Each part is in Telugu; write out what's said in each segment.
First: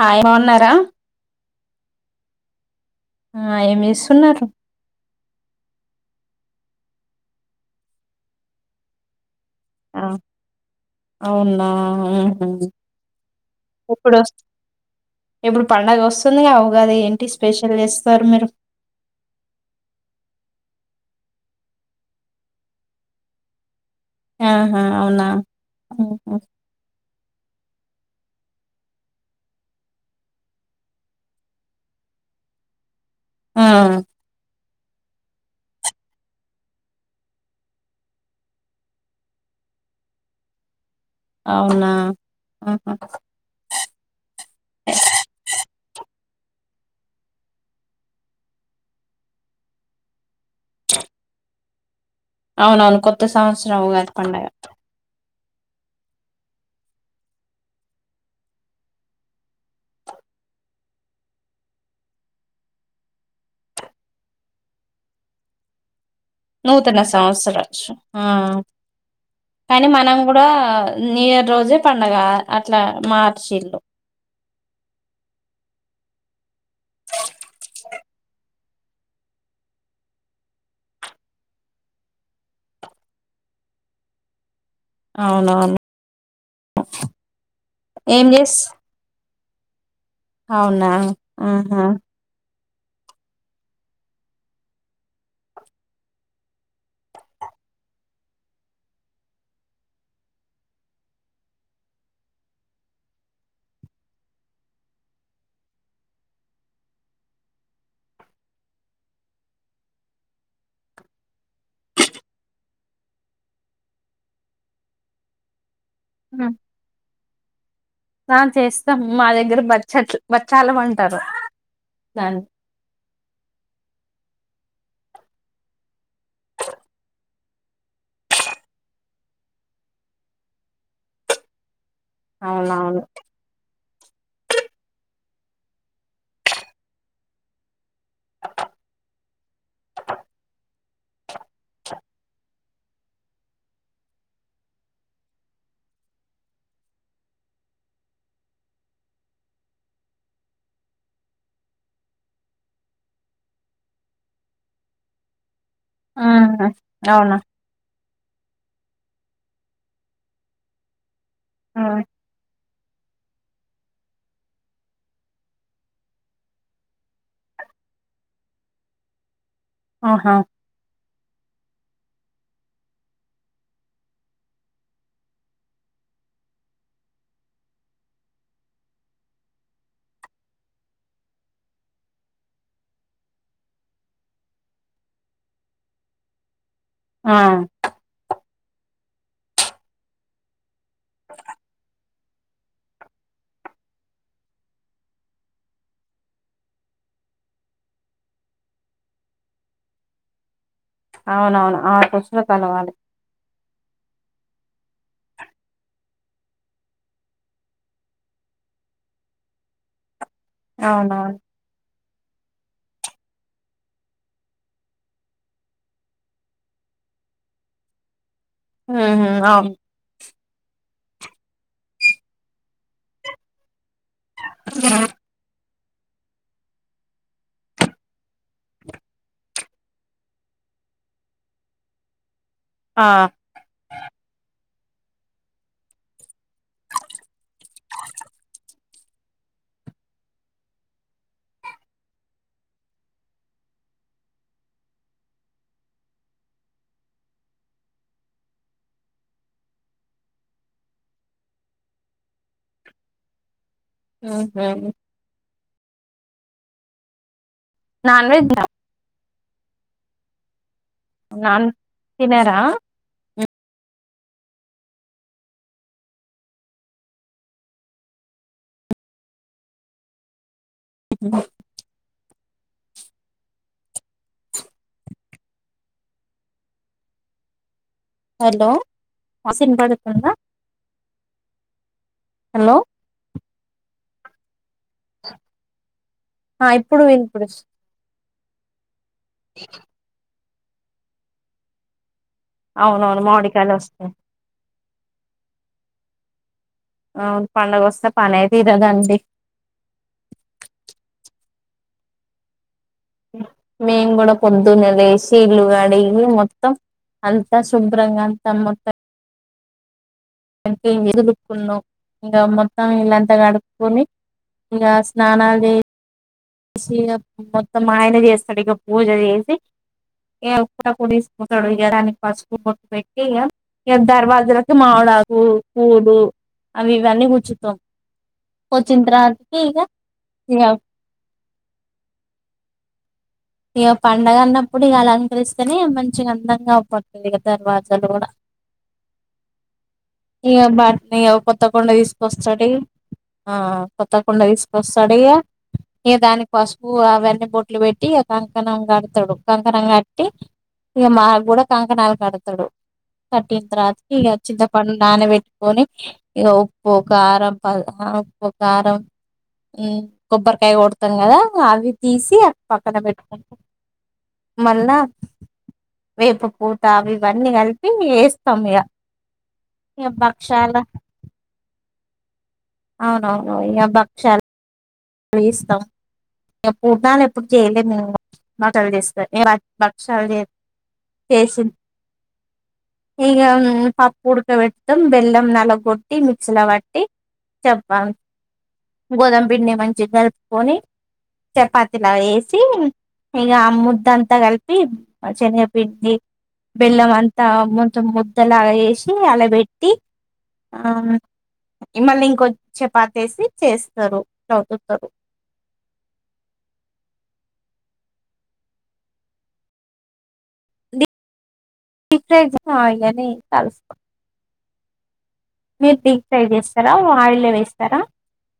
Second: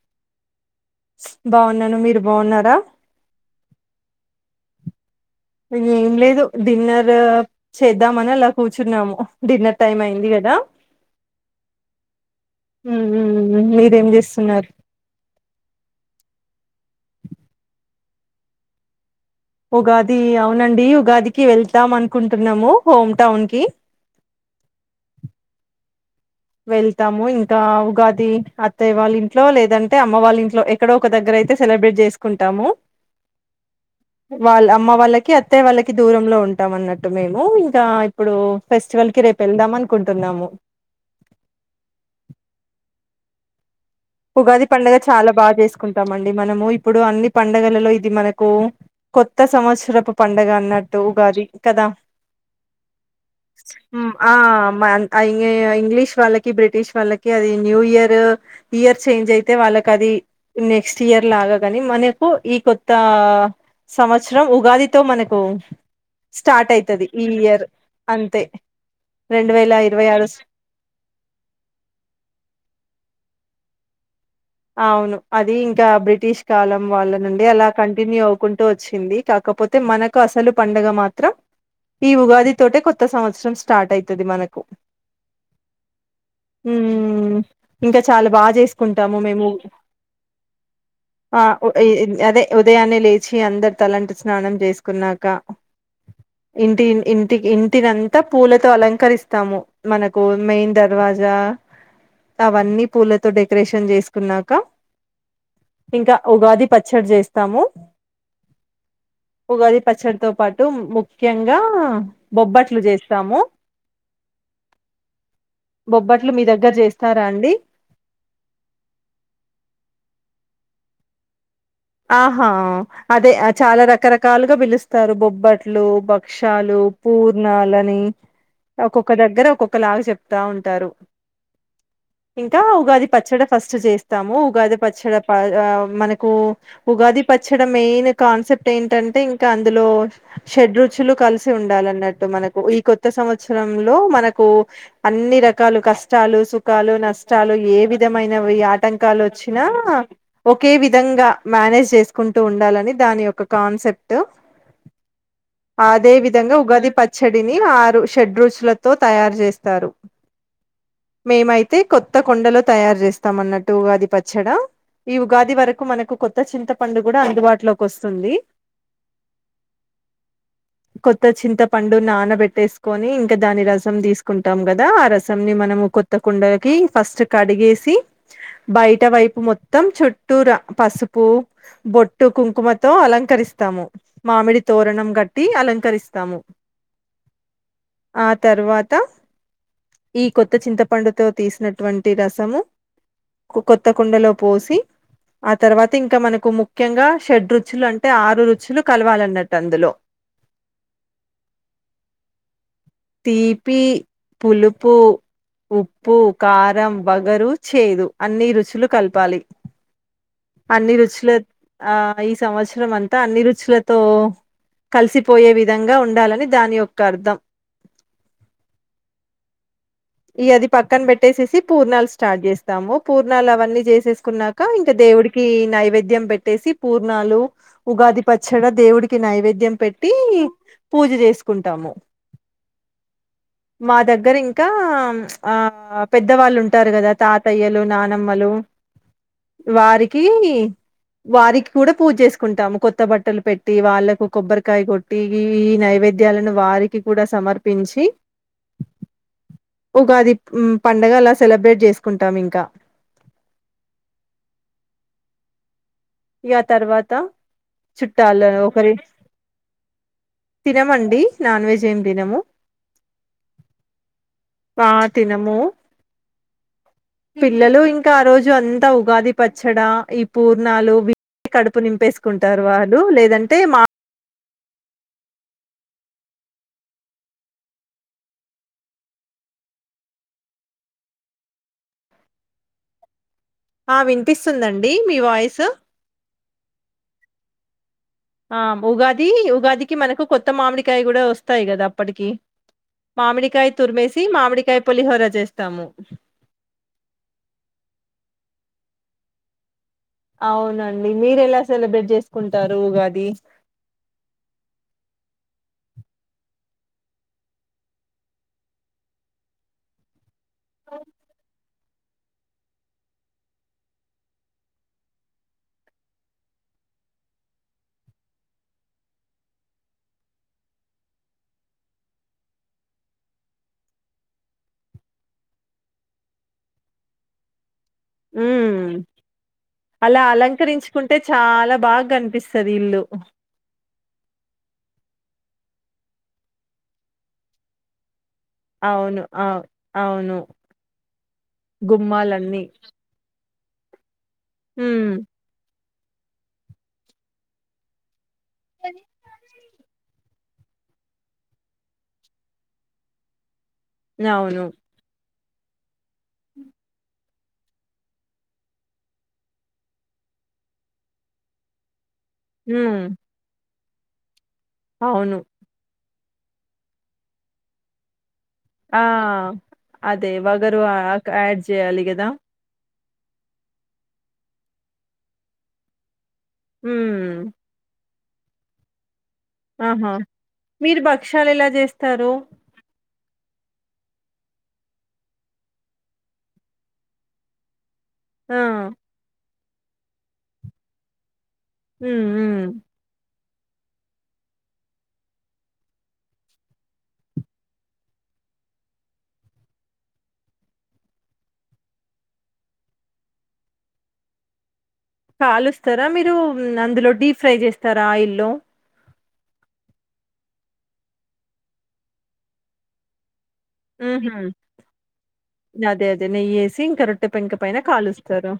హాయ్ బాగున్నారా బాగున్నాను మీరు బాగున్నారా ఆ ఏమి చేస్తున్నారు ఏం లేదు డిన్నర్ చేద్దామని అలా కూర్చున్నాము డిన్నర్ టైమ్ ఆ అయింది కదా అవునా ఉహు మీరేం ఇప్పుడు చేస్తున్నారు స్తుందిగా ఉగాది ఏంటి స్పెషల్ చేస్తారు మీరు ఉగాది అవునండి ఉగాదికి వెళ్తాం అనుకుంటున్నాము హోమ్ టౌన్ కి ఆహా అవునా మ్ వెళ్తాము ఇం కా ఉగాది అత్తయ్య వాళ్ళ ఇంట్లో లేదంటే అమ్మ వాళ్ళ ఇంట్లో ఎక్కడో ఒక దగ్గర అయితే సెలబ్రేట్ చేసుకుంటాము. ఆ వాళ్ళ అమ్మ వాళ్ళకి అత్తయ్య వాళ్ళకి దూరంలో ఉంటాం అన్నట్టు మేము ఇంకా ఇప్పుడు ఫెస్టివల్ కి రేపు వెళ్దాం అనుకుంటున్నాము. అవునా ఆ ఉగాది పండగ చాలా బాగా చేసుకుంటాం మా డి మనము ఇప్పుడు అన్ని పండగలలో ఇది మనకు కొత్త సంవత్సరపు పండగ అన్నట్టు ఉగాది కదా అవునవును కొత్త సంవత్సరం ఉగాది పండుగ ఈ ఇగ ఇంగ్లీష్ వాళ్ళకి బ్రిటిష్ వాళ్ళకి అది న్యూ ఇయర్ ఇయర్ చేంజ్ అయితే వాళ్ళకి అది నెక్స్ట్ ఇయర్ లాగా కానీ మనకు ఈ కొత్త సంవత్సరం ఉగాదితో మనకు స్టార్ట్ నూతన అయితది ఈ ఇయర్ సంవత్సరం ఆ అంతే రెండు వేల కానీ ఇరవై మనం ఆరు కూడా న్యూ ఇయర్ రోజే పండుగ అట్లా మర్చిల్లు అవును అది ఇంకా బ్రిటిష్ కాలం వాళ్ళ నుండి అలా కంటిన్యూ అవుకుంట్ తో వచ్చింది కాకపోతే మనకు అసలు పండగ మాత్రం ఈ ఉగాది తోటే కొత్త సంవత్సరం స్టార్ట్ అవుతుంది మనకు అవునవును మ్మ్ ఇంకా ఏం చాలా బాగా చేస్ చేసుకుంటాం మేము అవునా ఆ ఉ ఆహా ఇ అదే ఉదయాన్నే లేచి అందరు తలంట్టు స్నానం చేసుకున్నాక ఇంటి ఇంటికి ఇంటినంతా పూలతో అలంకరిస్తాము మనకు మెయిన్ దర్వాజా అవన్నీ పూలతో డెకరేషన్ చేసి స్ కున్నాక ఇంకా ఉగాది పచ్చడి చేస్తాము ఉగాది పచ్చడితో పాటు ముఖ్యంగా బొబ్బట్లు చేస్తాము బొబ్బట్లు మీ దగ్గర చేస్ తర అండీ ఆ చేస్తాం మా దగ్గర బచ్చట్లు బచ్చాలము అంటారు దాన్ని ఆహా అదే చాలా రకరక్ కాలుగా పిలుస్తారు, బొబ్బట్లు, భక్షాలు, పూర్ణాలని ఒక్కొక్క దగ్గర ఒక్కొక్క లాగా చెప్తా ఉంటారు. ఇంకా అవునవును ఉగాది పచ్చడ ఫస్ట్ చేస్ తాము ఉగాది పచ్చడ ప మనకు ఉగాది పచ్చడ మెయిన్ కాన్సెప్ట్ ఏంటంటే ఇంకా అందులో షడ్ రుచులు కలి సి ఉండాలన్నట్టు మనకు ఈ కొత్త సంవత్సరంలో మనకు అన్ని రకాలు కష్టాలు, సుఖాలు, నష్టాలు ఏ విధమైనవి ఆటంకాలు వచ్చినా, ఒకే విధంగా మ్యానేజ్ చేసుకుంటూ ఉండాలని దాని యొక్క కాన్సెప్ట్ అదే ఆ విధంగా ఉగాది అవునా పచ్చడిని ఆరు షడ్ రుచులతో తయారు చేస్తారు మేమైతే ఆ! కొత్త కుండలో తయారు చేస్తాం అన్నట్టు ఉగాది పచ్చడ ఈ ఉగాది వరకు మనకు కొ త్త చింతపండు కూడా అందుబాటులోకి వస్తుంది ఆహా కొత్త చింత పండు నానబెట్టేసుకొని ఇంకా దాని రసం తీసుకుంటాం కదా ఆ రసం ని మనము కొత్త కుండలకి ఫస్ట్ కడిగేసి బయట వైపు మొత్తం చుట్టూరా పసు పు బొట్టు కుంకుమతో అలంకరిస్తాము మామిడి తోరణం కట్టి అలంకరిస్తాము ఆ ఆ తర్వాత ఈ కొత్త చింత పండుతో తీసినటువన్ టి రసము కొ కొత్త కుండలో పోసి ఆ తరవా తింక మనకు ముఖ్యంగా షడ్ రుచులు అంటే ఆరు రుచులు కలవాలన్నట్టు అందులో అవునవును ఆరు రుచులు కలవాలి తీపి, పులుపు ఉప్పు కారం వగరు చేదు అన్నీ రుచులు కలపాలి అన్నీ రుచులే అవునవును ఆ ఆ ఈ సంవత్సరం అంతా అన్ని రుచులతో కలిసిపోయే విధంగా ఉండాలని దాని యొక్క అర్థం ఊహూ అవును ఈ అది పక్కన పెట్టేసేసి పూర్ణాలు స్టార్ట్ చేస్తాము పూర్ణాలు అవన్నీ చే సేసుకున్నాక ఇంక దేవుడికి నై వేద్యం పెట్టేసి పూర్ణాలు ఉగాది పచ్చడా దేవుడికి నైవేద్యం పెట్టి పూజ చేసుకుంటాము ఆ మా దగ్గర ఇంకా హ్మ్ ఆ పెద్దవాళ్ళుంట ఉంటారు కదా తాతయ్యలు నానమ్మలు వారికి వారికి కూడా పూజ చేసుకుంటాము కొత్త బట్టలు పెట్టి వాళ్ళకు కొబ్బరికాయ కొట్టి ఈ ఈ నైవేద్యాలను వారికి కూడా సమర్పించి ఉగాది పండగలా సెలబ్రేట్ చేసుకుంటాం ఇంకా మ్మ్ హ్మ్ ఇగ తర్వాత నాన్ చుట్టాల వెజ్ ఒకరి తినమండి నాన్ వెజ్ ఏమి తినము. తినరా పా తినము పిల్లలు ఇంకా ఆ రోజు అంతా ఉగాది పచ్చడా ఈ పూ నాలు వీ [unintelligible] కడుపు నింపేసు కుంటారు వాళ్ళు లేదంటే మా హలో వా [inaudible] స్ వినపడుతుందా హలో ఆ వినిపిస్తుందండి. ఈ మీ వాయిస్ ఆ ఇప్పుడు వినిపూడ్స్ ఆ ఉగాది ది ఈ ఉగాదికి మనకు కొ కొత్త మామిడికాయ కూడా వస్తాయి కదా అప్పటికి అవునవును మామిడి కాయ మామిడికాయలు వస్తాయి తుర్మేసి మామిడికాయ పులిహోర చేస్తాము. అవును పండగొస్తే పనే తీరదండి. అవునండి మీరు ఎలా సెలబ్రేట్ చేసుకుంటారు. మేము కూడా పొద్దున్న లేసి ఇల్లు కడిగి మొత్తం అంతా శుభ్రంగా అంతా మొత్తం ఇంకేమ్ [unintelligible] ళ్ళు దులుపుకున్నావు. ఇగ మొత్తం ఇల్లంతా కడుక్కోని ఇగ స్నానాలు చేసి మొత్తం మా ఆయన చేస్తాడు. ఇగ పూజ చేసి [inaudible] కొ తీసుకుంటాడు ఇయాడానికి పసుపు బొట్టు పెట్టి ఇగ దర్వాజలకి మామిడు ఆక్ అవి ఇవన్నీ కుచ్చుతం ఉ అలా ఇగ అలంకరించుకుంటే చాలా బాగా కనిపిస్తది ఇల్లు ఓ ఇగ పండగ అన్నప్పుడు ఇగ అలంకరిస్తేనే మంచిగా అందంగా అగుపడుతుంది. దర్వాజాలు కూడా అవును అ అవును ఇగ బట్ ఇగ కొత్త కుండ గుమ్మాలన్నీ తీసుకొస్తాడు ఆ కొత్త కొండ హ్మ్. తీసుకోస్తాడ్ ఇగ ఇగ దాని పసుపు అవన్నీ బొట్లు పెట్టి కంకణం కడతడు కం కంకణం కట్టి ఇక మా కూడా కంకణాలు కడతాడు కట్ ఇంత రాత్రి ఇగ అవును. చింత పడు నాన వేట్టి కని ఇక ఉప్పు కారం ప ఉప్పు కారం ఉ కొబ్బరికాయ కొడతాం కదా అవి తీసి అక్ పక్కన హ్మ్. పెట్ మల్నా అవును. వేపు పూత అవి ఇవన్నీ కలిపి ఎస్ ఆ అదే వగరు భక్షాలు అడ్డజేయలీగా దా అవునవును ఇగ బక్షాల్ యిస్తాం ఇగ పూర్ణలెప్పుడు ఎప్పుడు హ్మ్. చెయ్యలే మేము మాటవిదేస్ ఆహా మీరు భక్ష్యాలు ఎలా చేస్తారు ఇగ ఉం పప్పు ఉడకబడతాం బెల్లం నలగ గొట్టి మిక్సీ ల పట్టి చెప్ బ ఆ! గోదమ్ విడినేం చిగా గలుపుకొని చపాతలాగ హ్మ్. చేసి హ్మ్. ఇగ ముద్దంతా కలిపి శనగపిండి బెల్లం అంత మొత్తం ముద్దలాగ చేసి అల్ల పెట్టి ఆ మళ్ళీ ఇంకొ చపాతి వేసి చేస్తారు కాలుస్తారా మీరు అందులో డీప్ ఫ్రై చేస్తారా ఆయిల్లో డీ ఫ్రై చే అయిల్ ళ్లనే ఉహు మీరు అదే డీప్ అదే ఫ్రై నెయ్యిేసి చేస్తారా ఇంకా రొట్టె ఆయిల్ పెంక పైన వేస్తారా కాలుస్తారు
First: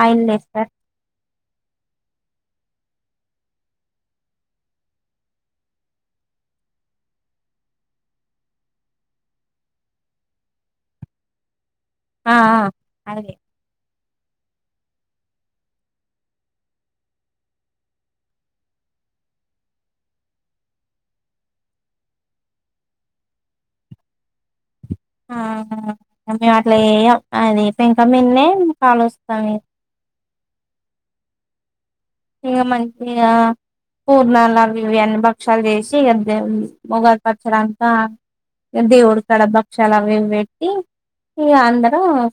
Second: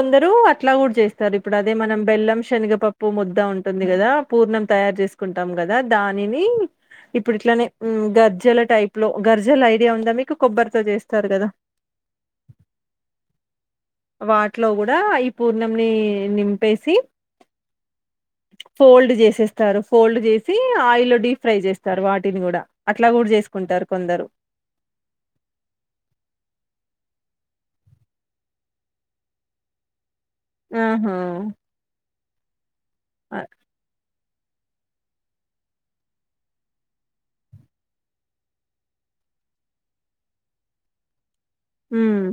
ఆయిల్ వేస్తారు అట్లా కూడా చేస్ స్తార్ ఇప్పుడు అదే మనం బెల్లం శనగపప్పు ముద్ద ఉంటుంది కదా పూర్ణం తయారు చేసుకుంటాం కదా దానిని ఇప్పుడు ఇట్లానే ఉం గ జల టైప్ లో గర్జల ఐడియా ఉందా మీకు కొబ్బరితో చేస్తారు కదా ఆ అ అగే వాటిలో కూడా ఈ పూర్ణంని నింపేసి ఫోల్డ్ చేసేస్తారు ఫోల్డ్ చేసి ఆయిల్లో డీప్ ఫ్రై చేస్తారు వాటిని కూడా అ అట్లా కూడా చేసుకుంటారు కొందరు ఆ హ మేము అట్లా చెయ్యం అది పెంకా మిన్నే కాలుస్తాం ఆహా ఇగ మం ఇగా అ పూర్ణాలవి ఇవి అన్ని భక్షాలు చేసి ఇగా దేవున్ది మొగాది పచ్చడంతా ఇగ దేవుడు కడ భక్షాలవి ఇవి పెట్టి ఈ గ అందరం హ్మ్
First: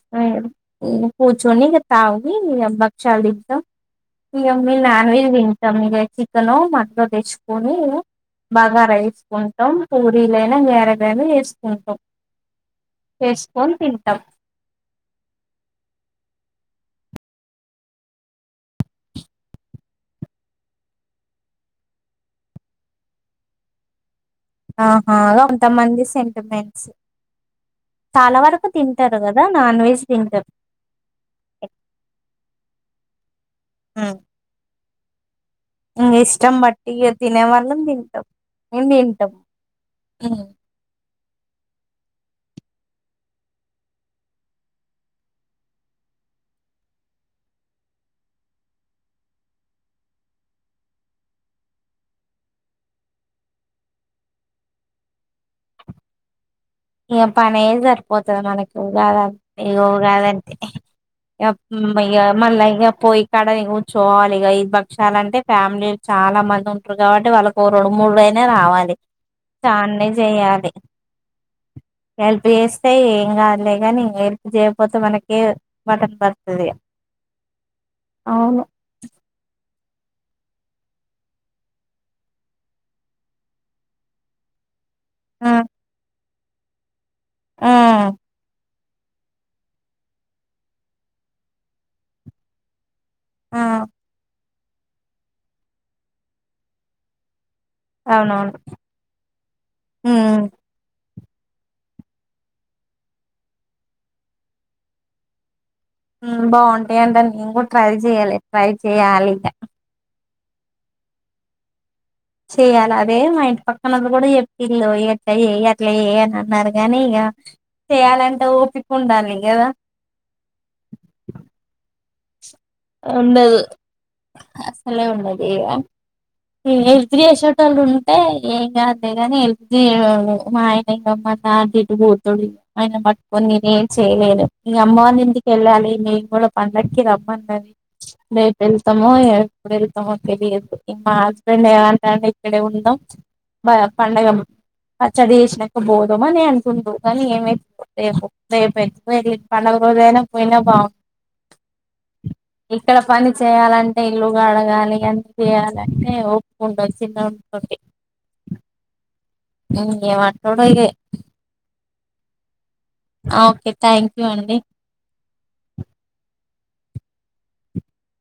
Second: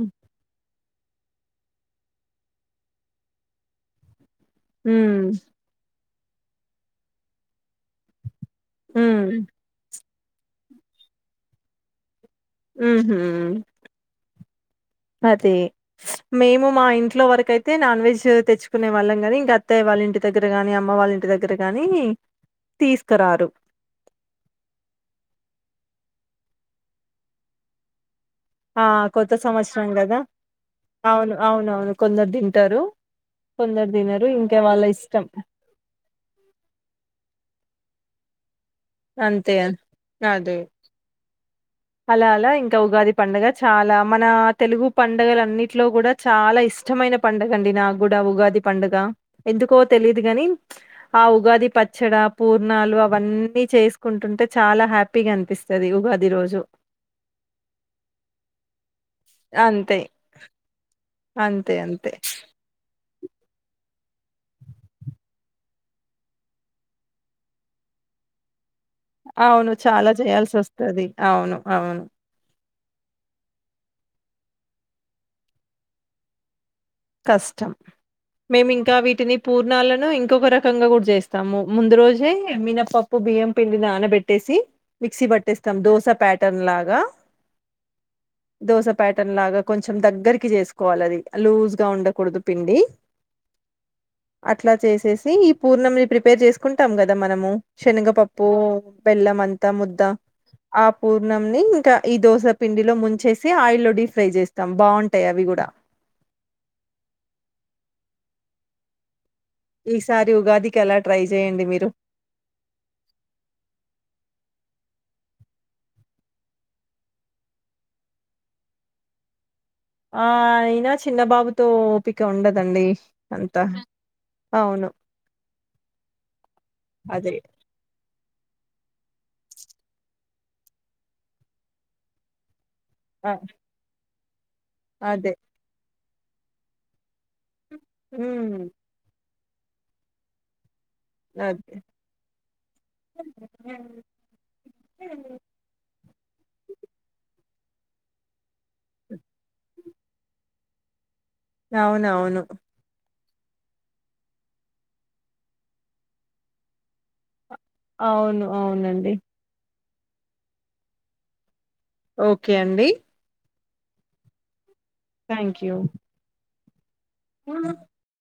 ఈ కూచోని ఇగ తాగి ఇగ బక్షలు తింటం ఇగ మీ నాన్వెజ్ హ్మ్ తింటాం ఇగ చిక్ కనో మటనో తెచ్చుకొని ఇగ బాగా హ్మ్ రైస్కుంటాం పూ వీలైనా వేరగానే వేసుకుంటాం ఉహుం అది మేము మా ఇంట్లో వరకుయితే నాన్ వెజ్ తెచ్చుకునే వాళ్ళం కానీ ఇంకా అత్తాయ్య వాళ్ళ ఇంటి దగ్గర కానీ అమ్మ వాళ్ళ ఇంటి దగ్గర కానీ తీసుకరారు ఆహా అంతమంది సెంటిమెంట్స్ చాలా వరకు ఆ తింటారు కొత్త కదా నాన్ వెజ్ సంవత్సరంగాదా తింటారు అవును అవునువును కొందరు ది ట రు కొందరు తినరు ఇంకా వాళ్ళ ఇస్ స్టమ్ ఉమ్ ఇష్టం బట్టిగా తినేవల్ అనందింతం ఏం తింటాంఉం అంతే అదే అలా అలా ఇంకా ఉగాది పంండగ చాలా మన తెలుగు పండగల అన్నింటిలో కూడా చాలా ఇష్టమైన పండుగ అండి నాకు కూడా ఉగాది పండుగ ఎందుకో తెలియదు కాని ఆ ఉగాది పచ్చడి పూర్ణాలు అవన్నీ చేసుకుంటుంటే చాలా హ్యాపీగా అనిపిస్తుంది ఉగాది రోజు ఇగ పనే సరిపోతది మనకు ఉగాదే ఇగో అంతే ఉగా దంటే యప్ అంతే అంతే ఇగ మళ్ల ఇగ పోయ్ ఇక్కడ నువ్ కూచో వాలి ఇగ ఐదుబక్షాల అంటే ఫ్యామిలీ చాలా మంది ఉంటారు కాబట్టి వాళ్ళకి రెండు మూడుయినా రావాలి అవును చాలా చేయాల్సి వస్తది అవును ఆ ఏ ల్ప్ ఏస్ తే ఏం కాదులే కాని హెల్ప్ చేయపోతే మనకే బ టన్ పడుతది కష్టం అవును మేము ఇంకా వీటిని పూర్ణాలన్ ను ఇంకొక రకంగా కూడా చేస్తాము ముందు రోజే మినప్పప్పు బియ్యం పిండిని నానబెట్టేసి మిక్సీ పెట్టేస్తాం దోస పాట్ ట్టన్ లాగా ఉమ్ దోస ప్యాటర్న్ లాగా కొంచెం దగ్గరికి చేసుకోవాలి ఆది లూజ్ గా ఉండకూడదు పిండి ఆ అట్లా చేసేసి ఈ పూర్ణమిని ప్రిపేర్ చేసుకుంటాం కదా మనము శనగపప్పు అవునవును బెల్లం అంతా ముద్ద ఉమ్ ఆ పూర్ణంని ఇంకా ఈ దోస పిండిలో ముంచేసి ఆయిల్లో డీ ఫ్రై చేస్తాం బాగుంటాయి అవి కూడా బాగుంటాయన్ట నేను కూడా ట్రై చెయ్యాలే ట్రై చెయ్యాలి ఇక ఈసారి ఉగాదికి అలా ట్రై చేయండి మీరు చేయ్యాలి అదే మా ఇంటి పక్కనోళ్ళు గూడ చెప్పిల్లు ఇట్లా చేయి అట్లా చేయి అని అన్నారు గానీ ఇక చెయాలంటే ఓపిక ఉండాలి కదా ఆ అయినా చిన్నబాబుతో ఓపిక ఉండదు ఉండదు అవును అస్సలే ఉండదు ఇగ ఎల్త్ అదే చేసేటోళ్లు ఉన్ అంటే ఏంకాదులే కానీ హెల్ప్ చేయు మా ఆయనే ఇంక మాతాతిటు పోతడు ఆయన ఆ పట్టుకొని నేనేంచ్ చేలేను ఇగ అమ్మ వాళ్ళ అదే ఇంటికెళ్ళాలి మేం వల్ల పండక్కి రమ్మన్నది ఉమ్ రేపు ఎల్థమో ఏ ఎప్పుడెల్తామో తెలియదు మా హస్బెండ్ అదే ఏమంటుండు ఇక్కడే ఉందాం పండగ పచ్చడి చేసినాక పోదం అని అంటుండు కానీ ఏమైతు ఎసో దే పెద్ద పండుగ అదైనా పోయినా బాగు అవునవును ఇక్కడ పని చేయాలంటే ఇల్లుకడగాలి అన్నీ చేయాలంటే ఓపిక ఉండాలీ చిన్నోని అవును అవునండి ఉ ఏం అంటడో ఇగ ఓకే అండి ఓకే థ్యాంక్ యూ అండి థ్యాంక్ యూ అ